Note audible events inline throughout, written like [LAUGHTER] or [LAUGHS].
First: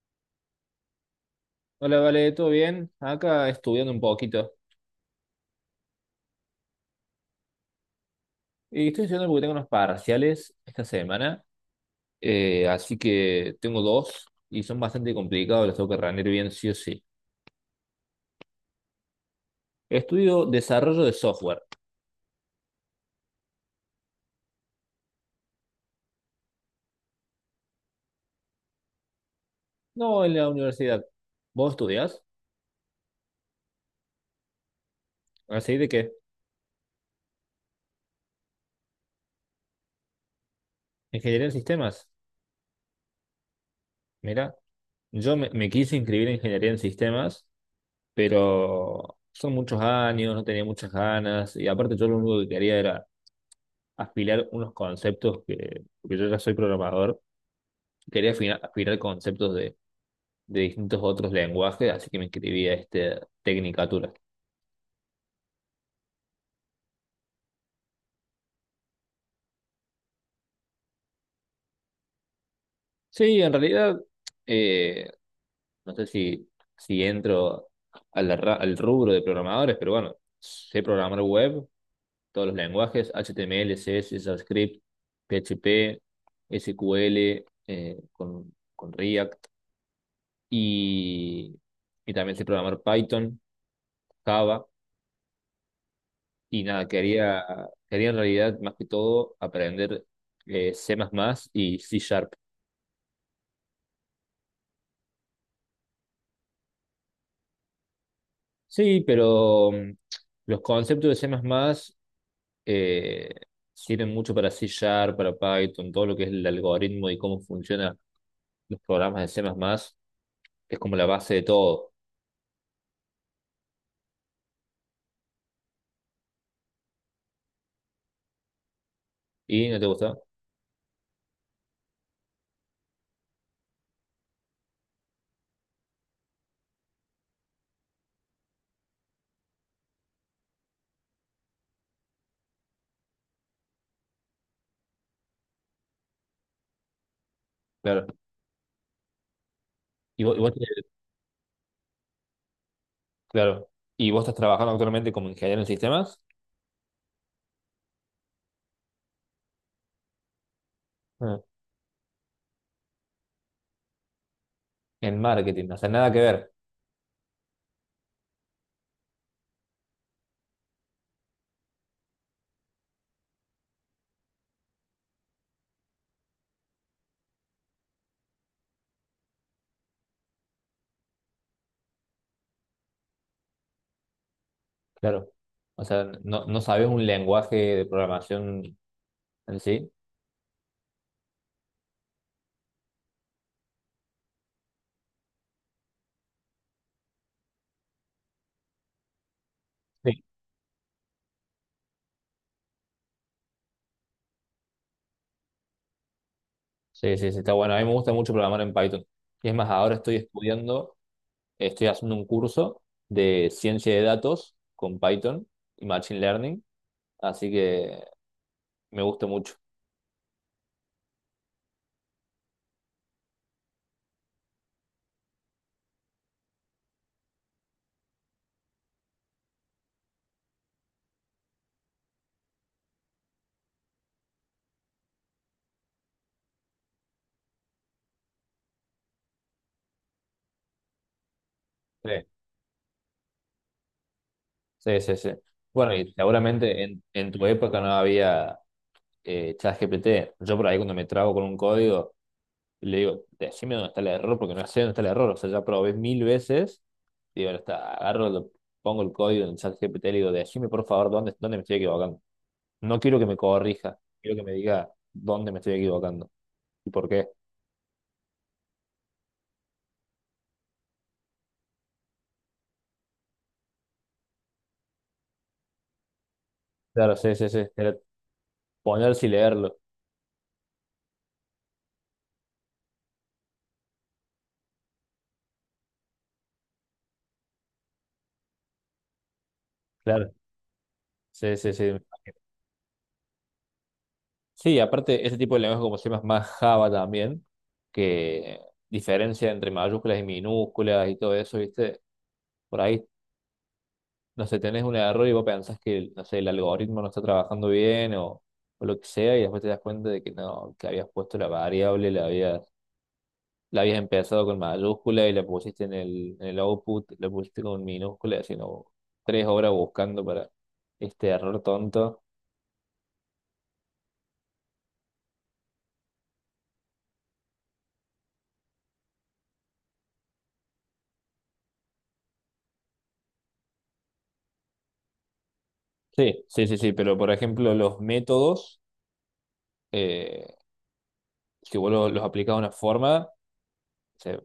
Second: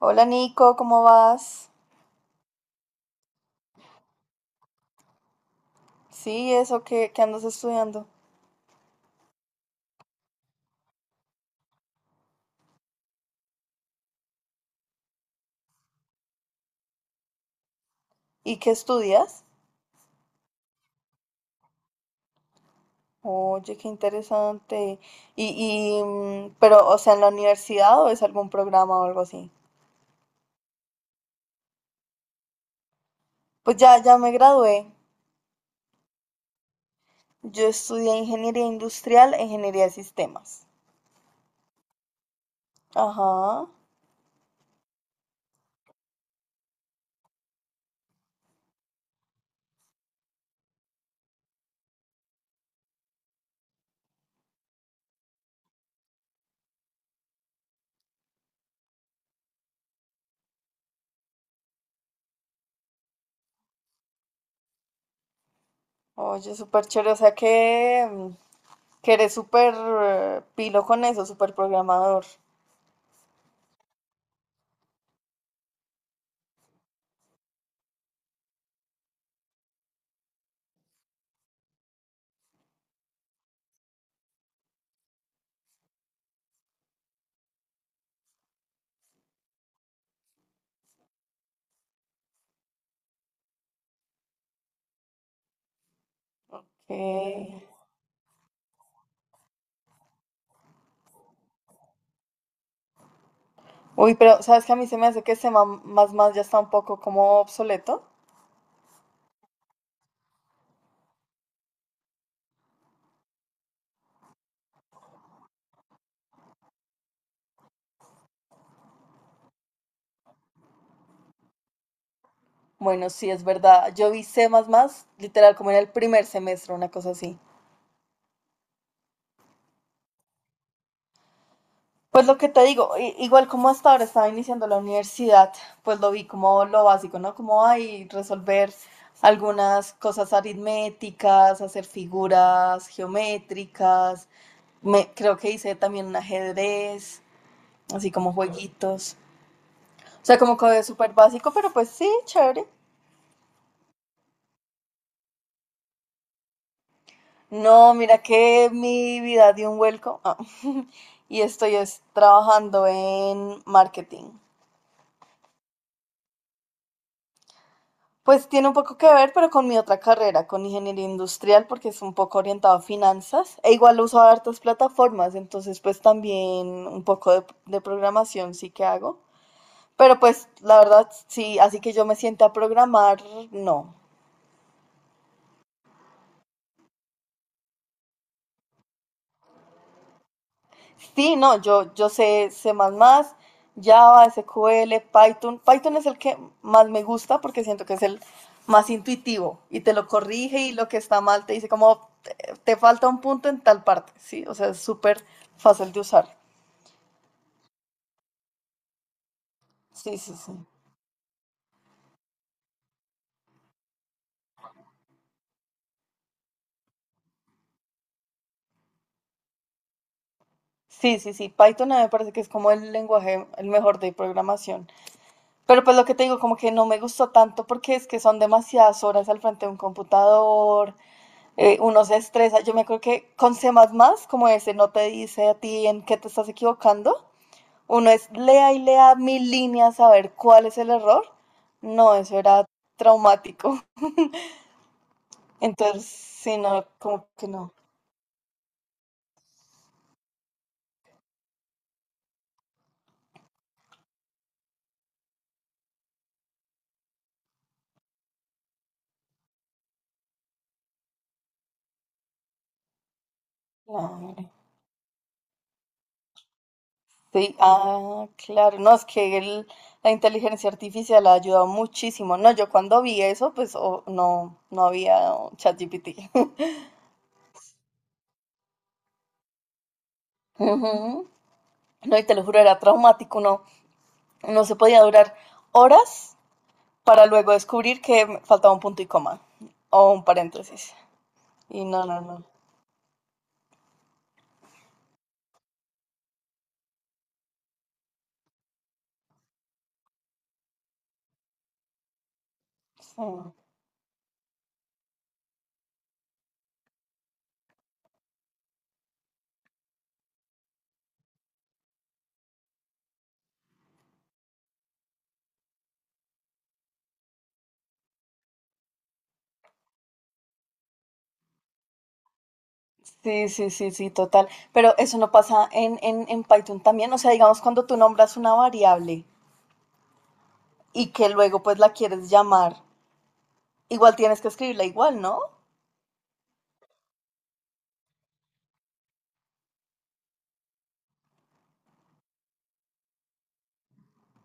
Hola Nico, ¿cómo vas? Hola, vale, ¿todo bien? Acá estudiando un poquito. Sí, eso que andas estudiando. Y estoy estudiando porque tengo unos parciales esta semana, así que tengo dos y son bastante complicados, los tengo que rendir bien sí o sí. ¿Y qué estudias? Estudio desarrollo de software, Oye, qué interesante. Pero, o sea, ¿en la universidad o es algún programa o algo así? no en la universidad. ¿Vos estudias? Pues ya me gradué. ¿Así de qué? Yo estudié ingeniería industrial e ingeniería de sistemas. ¿Ingeniería en sistemas? Ajá. Mira, yo me quise inscribir en ingeniería en sistemas, pero son muchos años, no tenía muchas ganas y aparte yo lo único que quería era aspirar unos conceptos que, porque yo ya soy programador quería afinar conceptos de distintos otros lenguajes, así que me escribí a este Tecnicatura. Oye, súper chévere. O sea que, que eres súper pilo con eso, súper programador. Sí, en realidad, eh, no sé si, entro al rubro de programadores, pero bueno, sé programar web, todos los lenguajes, HTML, CSS, JavaScript, PHP, SQL, con React, y, y también sé programar Python, Java. Y nada, quería, Que- quería en realidad más que todo aprender C++ y C Sharp. Uy, pero sabes que a mí se me hace que ese más ya está un poco como obsoleto. Sí, pero los conceptos de C++ eh, sirven mucho para C Sharp, para Python, todo lo que es el algoritmo y cómo funcionan los programas de C++. Es como la base de todo. Bueno, sí, es verdad. Yo vi C++, literal, como en el primer semestre, una cosa así. ¿Y no te gusta? Pues lo que te digo, igual como hasta ahora estaba iniciando la universidad, pues lo vi como lo básico, ¿no? Como hay resolver algunas cosas aritméticas, hacer figuras geométricas. Creo que hice también un ajedrez, así Claro. como jueguitos. ¿Y O vos, sea, y vos- como que súper básico, pero pues sí, chévere. claro. ¿Y vos estás trabajando actualmente como ingeniero en sistemas? No, mira que mi vida dio un vuelco ah, [LAUGHS] Ah. y estoy es trabajando en marketing. En marketing, o sea, nada que ver. Pues tiene un poco que ver, pero con mi otra carrera, con ingeniería industrial, porque es un poco orientado a finanzas. E igual uso hartas plataformas, entonces pues también un poco de programación sí que hago. Pero pues la verdad, sí, así que yo me siente a programar, no. Claro. O sea, no, no sabes un lenguaje de programación en sí. Sí, no, yo sé C++, Java, SQL, Python. Python es el que más me gusta porque siento que es el más intuitivo y te lo Sí. corrige y lo que está mal te dice como te falta un punto en tal parte, ¿sí? O sea, es súper fácil de usar. Sí, sí, sí, está bueno. A mí me gusta mucho programar en Python. Y es más, ahora estoy Sí, sí, sí. estudiando, estoy haciendo un curso de ciencia de datos con Python y Machine Learning, así que me gusta mucho. Sí, sí, sí. Python a mí me parece que es como el lenguaje, el mejor de programación. Pero pues lo que te digo, como que no me gustó tanto porque es que son demasiadas horas al frente de un computador, uno se estresa. Yo me acuerdo que con C++, como ese, no te dice a ti en qué te estás equivocando. Uno es lea y lea mil líneas a ver cuál es el error. No, Sí. eso era traumático. Sí, sí, sí. [LAUGHS] Bueno, Entonces, y sí, seguramente no, en, como en tu que no. época no había ChatGPT. Yo por ahí cuando me trago con un código, le digo, decime dónde está el error, porque no sé dónde está el error. O sea, ya probé mil veces. Digo, ahora está, agarro, pongo el código en el chat GPT y le digo, decime por favor dónde me estoy equivocando. No quiero que me corrija, quiero Claro. que me diga dónde me estoy equivocando y por qué. Sí, ah, claro. No, es que la inteligencia artificial ha ayudado muchísimo. No, yo cuando vi eso, pues no, no había ChatGPT. [LAUGHS] Claro, sí, sí, sí. Era ponerse y leerlo. Ujú. No, y te lo juro, era traumático, no, no se podía durar horas para luego descubrir que me faltaba un punto y coma o un Claro, paréntesis. sí, sí, Y sí. Sí, aparte, ese tipo de lenguaje como se llama más Java también, que diferencia entre mayúsculas y minúsculas y todo eso, ¿viste? Por ahí no. no sé, tenés un error y vos pensás que, no sé, el algoritmo no está trabajando bien o lo que sea, y después te das cuenta de que no, que habías puesto la variable, la habías empezado con mayúscula y la pusiste en el output, la pusiste con minúscula, sino 3 horas buscando para este error tonto. Sí, sí, sí, sí, sí, total. Pero eso no pasa en Python también. O sea, digamos, cuando tú nombras una variable y que luego pues la quieres llamar, igual tienes que escribirla igual, ¿no? Sí, sí, sí, sí, pero por ejemplo, los métodos, eh, si vos los aplicas de una forma, o sea,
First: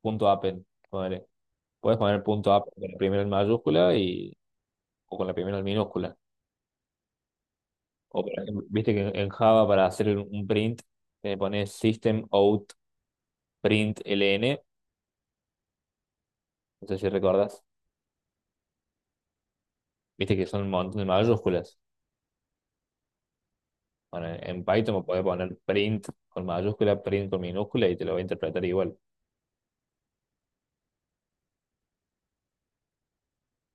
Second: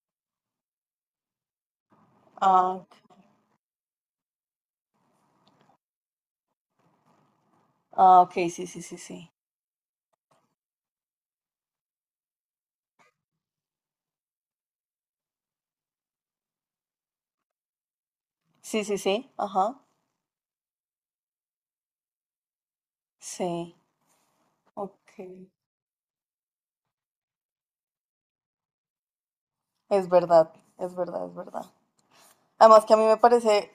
punto append, ponele. Puedes poner punto append Ah, con la primera en mayúscula y, o con la primera en minúscula. O por ok, ejemplo, sí, sí, viste sí, que en sí. Java para hacer un print le pones system out print ln, no sé si recordás, Sí, sí, sí, ajá. viste que son un montón de mayúsculas. Sí, Bueno, en Python me ok. podés poner print con mayúscula, print con minúscula y te lo va a interpretar igual. Es verdad, es verdad, es verdad. Además que a mí me parece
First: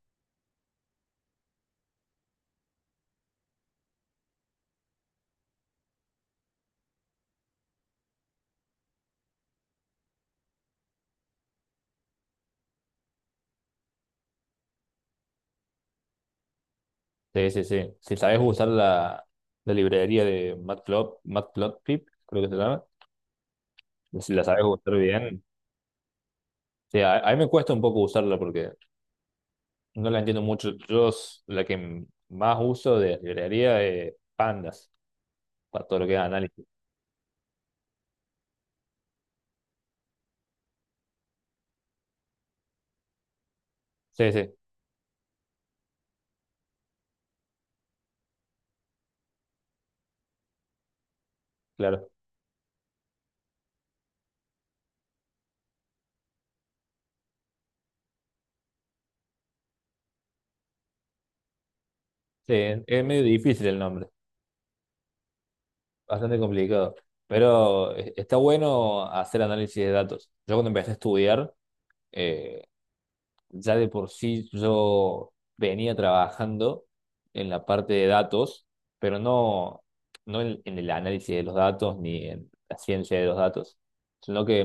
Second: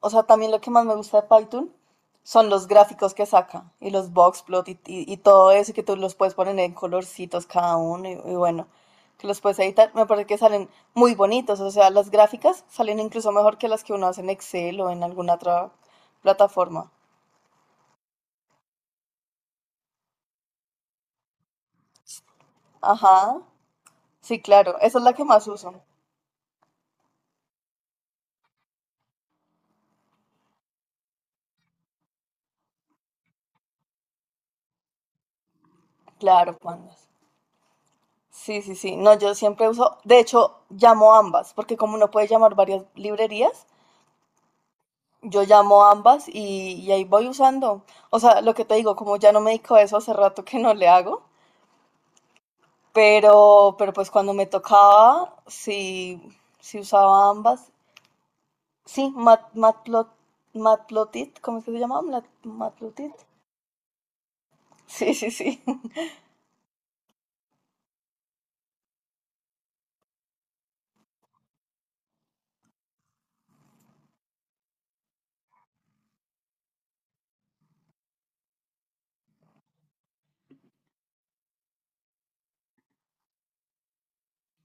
o sea, también lo que más me gusta de Python son los gráficos que saca y los boxplot y todo eso que tú los puedes poner en colorcitos cada uno y bueno, que los puedes editar. Me parece que salen muy bonitos, o sea, las gráficas salen incluso mejor que las que uno hace en Excel o en alguna otra plataforma. Sí, sí, sí. Si sabes usar la librería de Matplotlib, Matplotlib, creo que se llama, Ajá, si sí, la sabes claro, usar esa es la que bien. más uso. Sí, a mí me cuesta un poco usarla porque no la entiendo mucho. Yo la que más uso de librería es Pandas para todo lo que es Claro, análisis. pandas. Sí, sí, sí. No, yo siempre uso, de hecho, llamo ambas, porque como uno puede llamar varias librerías, Sí, sí, yo llamo ambas y ahí voy usando. O sea, lo que te digo, como ya no me dedico a eso, hace rato que no le hago, claro. Pero pues cuando me tocaba, sí, sí usaba ambas. Sí, Mat, Matplot, Matplotit, ¿cómo es que se llama? Sí, es Matplotit. medio difícil el nombre, Sí, sí, sí. [LAUGHS] bastante complicado, pero está bueno hacer análisis de datos. Yo cuando empecé a estudiar, eh, ya de por sí yo venía trabajando en la parte de datos, pero no en el análisis de los datos ni en la ciencia de los datos, sino que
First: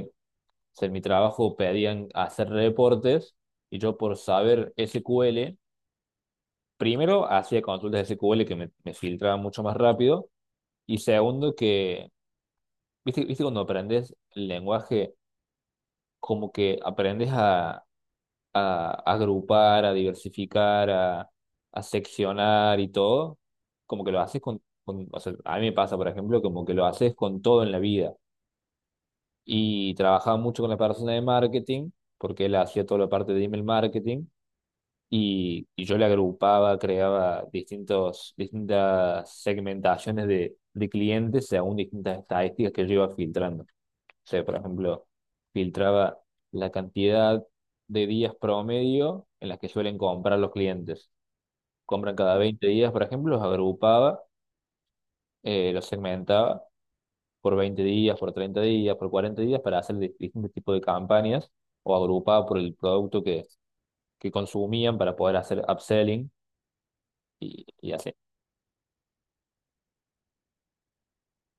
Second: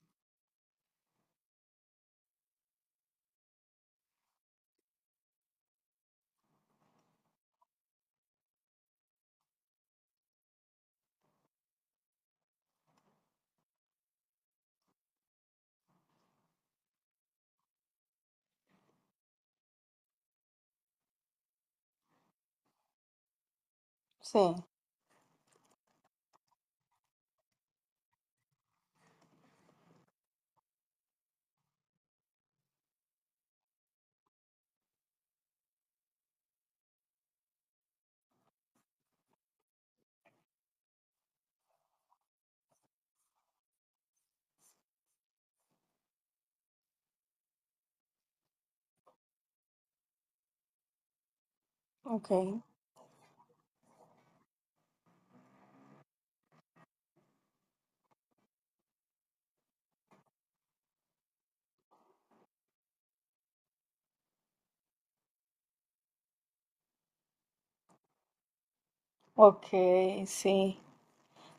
o sea, en mi trabajo pedían hacer reportes y yo por saber SQL, primero hacía consultas de SQL que me filtraban mucho más rápido. Y segundo que, viste, viste cuando aprendes el lenguaje, como que aprendes a agrupar, a diversificar, a seccionar y todo, como que lo Sí, haces o sea, a mí me pasa, por ejemplo, como que lo haces con todo en la vida. Y trabajaba mucho con la persona de marketing, porque él hacía toda la parte de email marketing, y yo le agrupaba, creaba distintas segmentaciones de clientes según distintas estadísticas que yo iba filtrando. Sea, por ejemplo, filtraba la cantidad de días promedio en las que suelen comprar los clientes. Compran cada ok. 20 días, por ejemplo, los agrupaba, los segmentaba por 20 días, por 30 días, por 40 días para hacer distintos tipos de campañas o agrupaba por el producto que consumían para poder hacer upselling y así. Ok, sí.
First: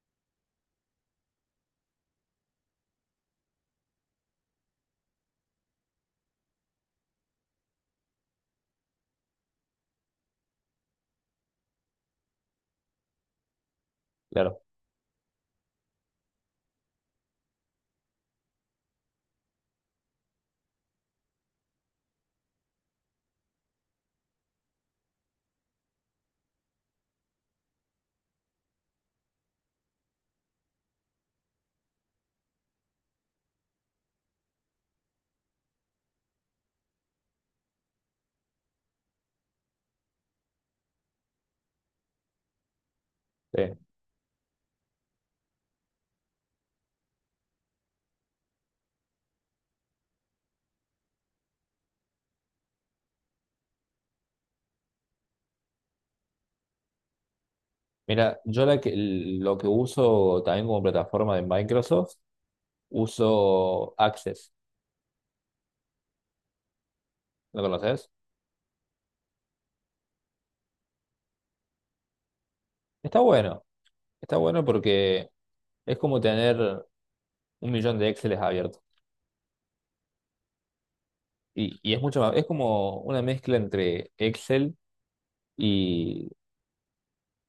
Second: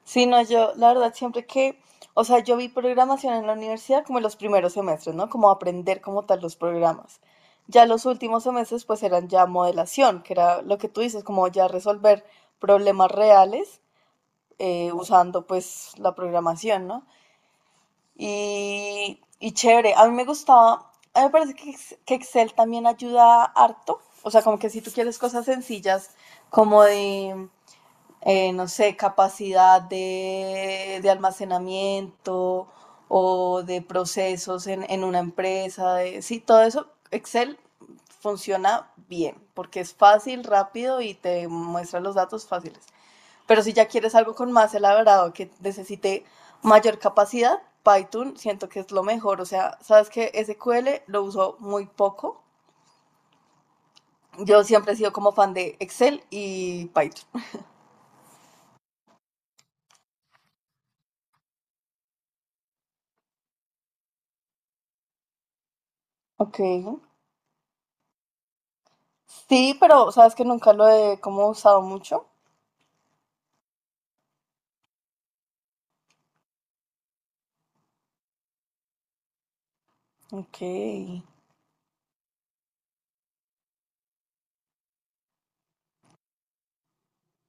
Sí, no, yo, la verdad, siempre que, o sea, yo vi programación en la universidad como en los primeros semestres, ¿no? Como aprender como tal los programas. Ya los últimos semestres, pues eran ya modelación, que era lo que tú dices, como ya resolver problemas reales Claro. Usando pues la programación, ¿no? Y chévere, a mí me gustaba, a mí me parece que, que Excel también ayuda harto, o sea, como que si tú quieres cosas sencillas, como de no sé, capacidad de almacenamiento o de procesos en una empresa. Sí, todo eso, Excel funciona bien porque es fácil, rápido y te muestra los datos fáciles. Pero si Sí. ya quieres algo con más elaborado que necesite mayor capacidad, Python siento que es lo mejor. O sea, sabes que SQL lo uso muy poco. Yo siempre he sido como fan de Excel y Python. Mira, yo lo que uso también como plataforma de Microsoft, uso Access. Ok. ¿Lo conoces? Sí, pero sabes que nunca lo he como usado mucho. Está bueno. Está bueno porque es como tener un millón de Exceles abiertos. Ok, Y es mucho más, es como una mezcla entre Excel y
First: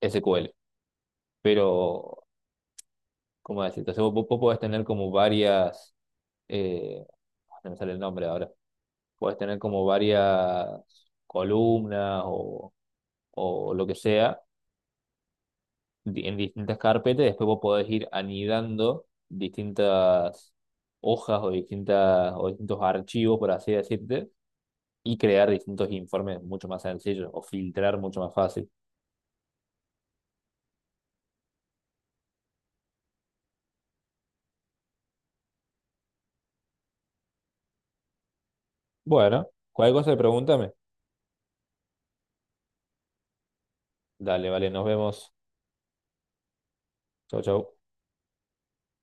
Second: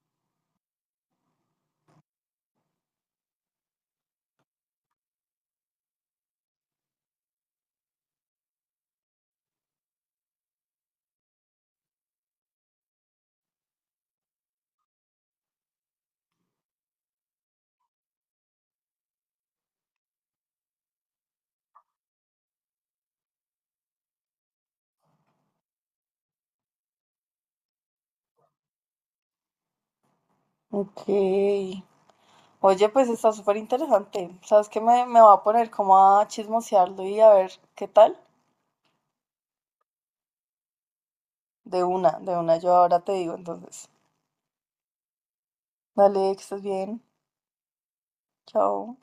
SQL. Pero, ¿cómo decirte? O sea, vos podés tener como varias, eh, ah, no me sale el nombre ahora, podés tener como varias columnas o lo que sea en distintas carpetas. Después vos podés ir anidando distintas hojas o distintos archivos, por así decirte y crear distintos informes mucho más sencillos o filtrar mucho más fácil. ok. Oye, pues está súper interesante. Sabes que me va a poner como a chismosearlo y a ver qué tal. Bueno, cualquier cosa, pregúntame. De una, yo ahora te digo entonces. Dale, vale, nos vemos. Dale, que estés bien. Chau, chau. Chao.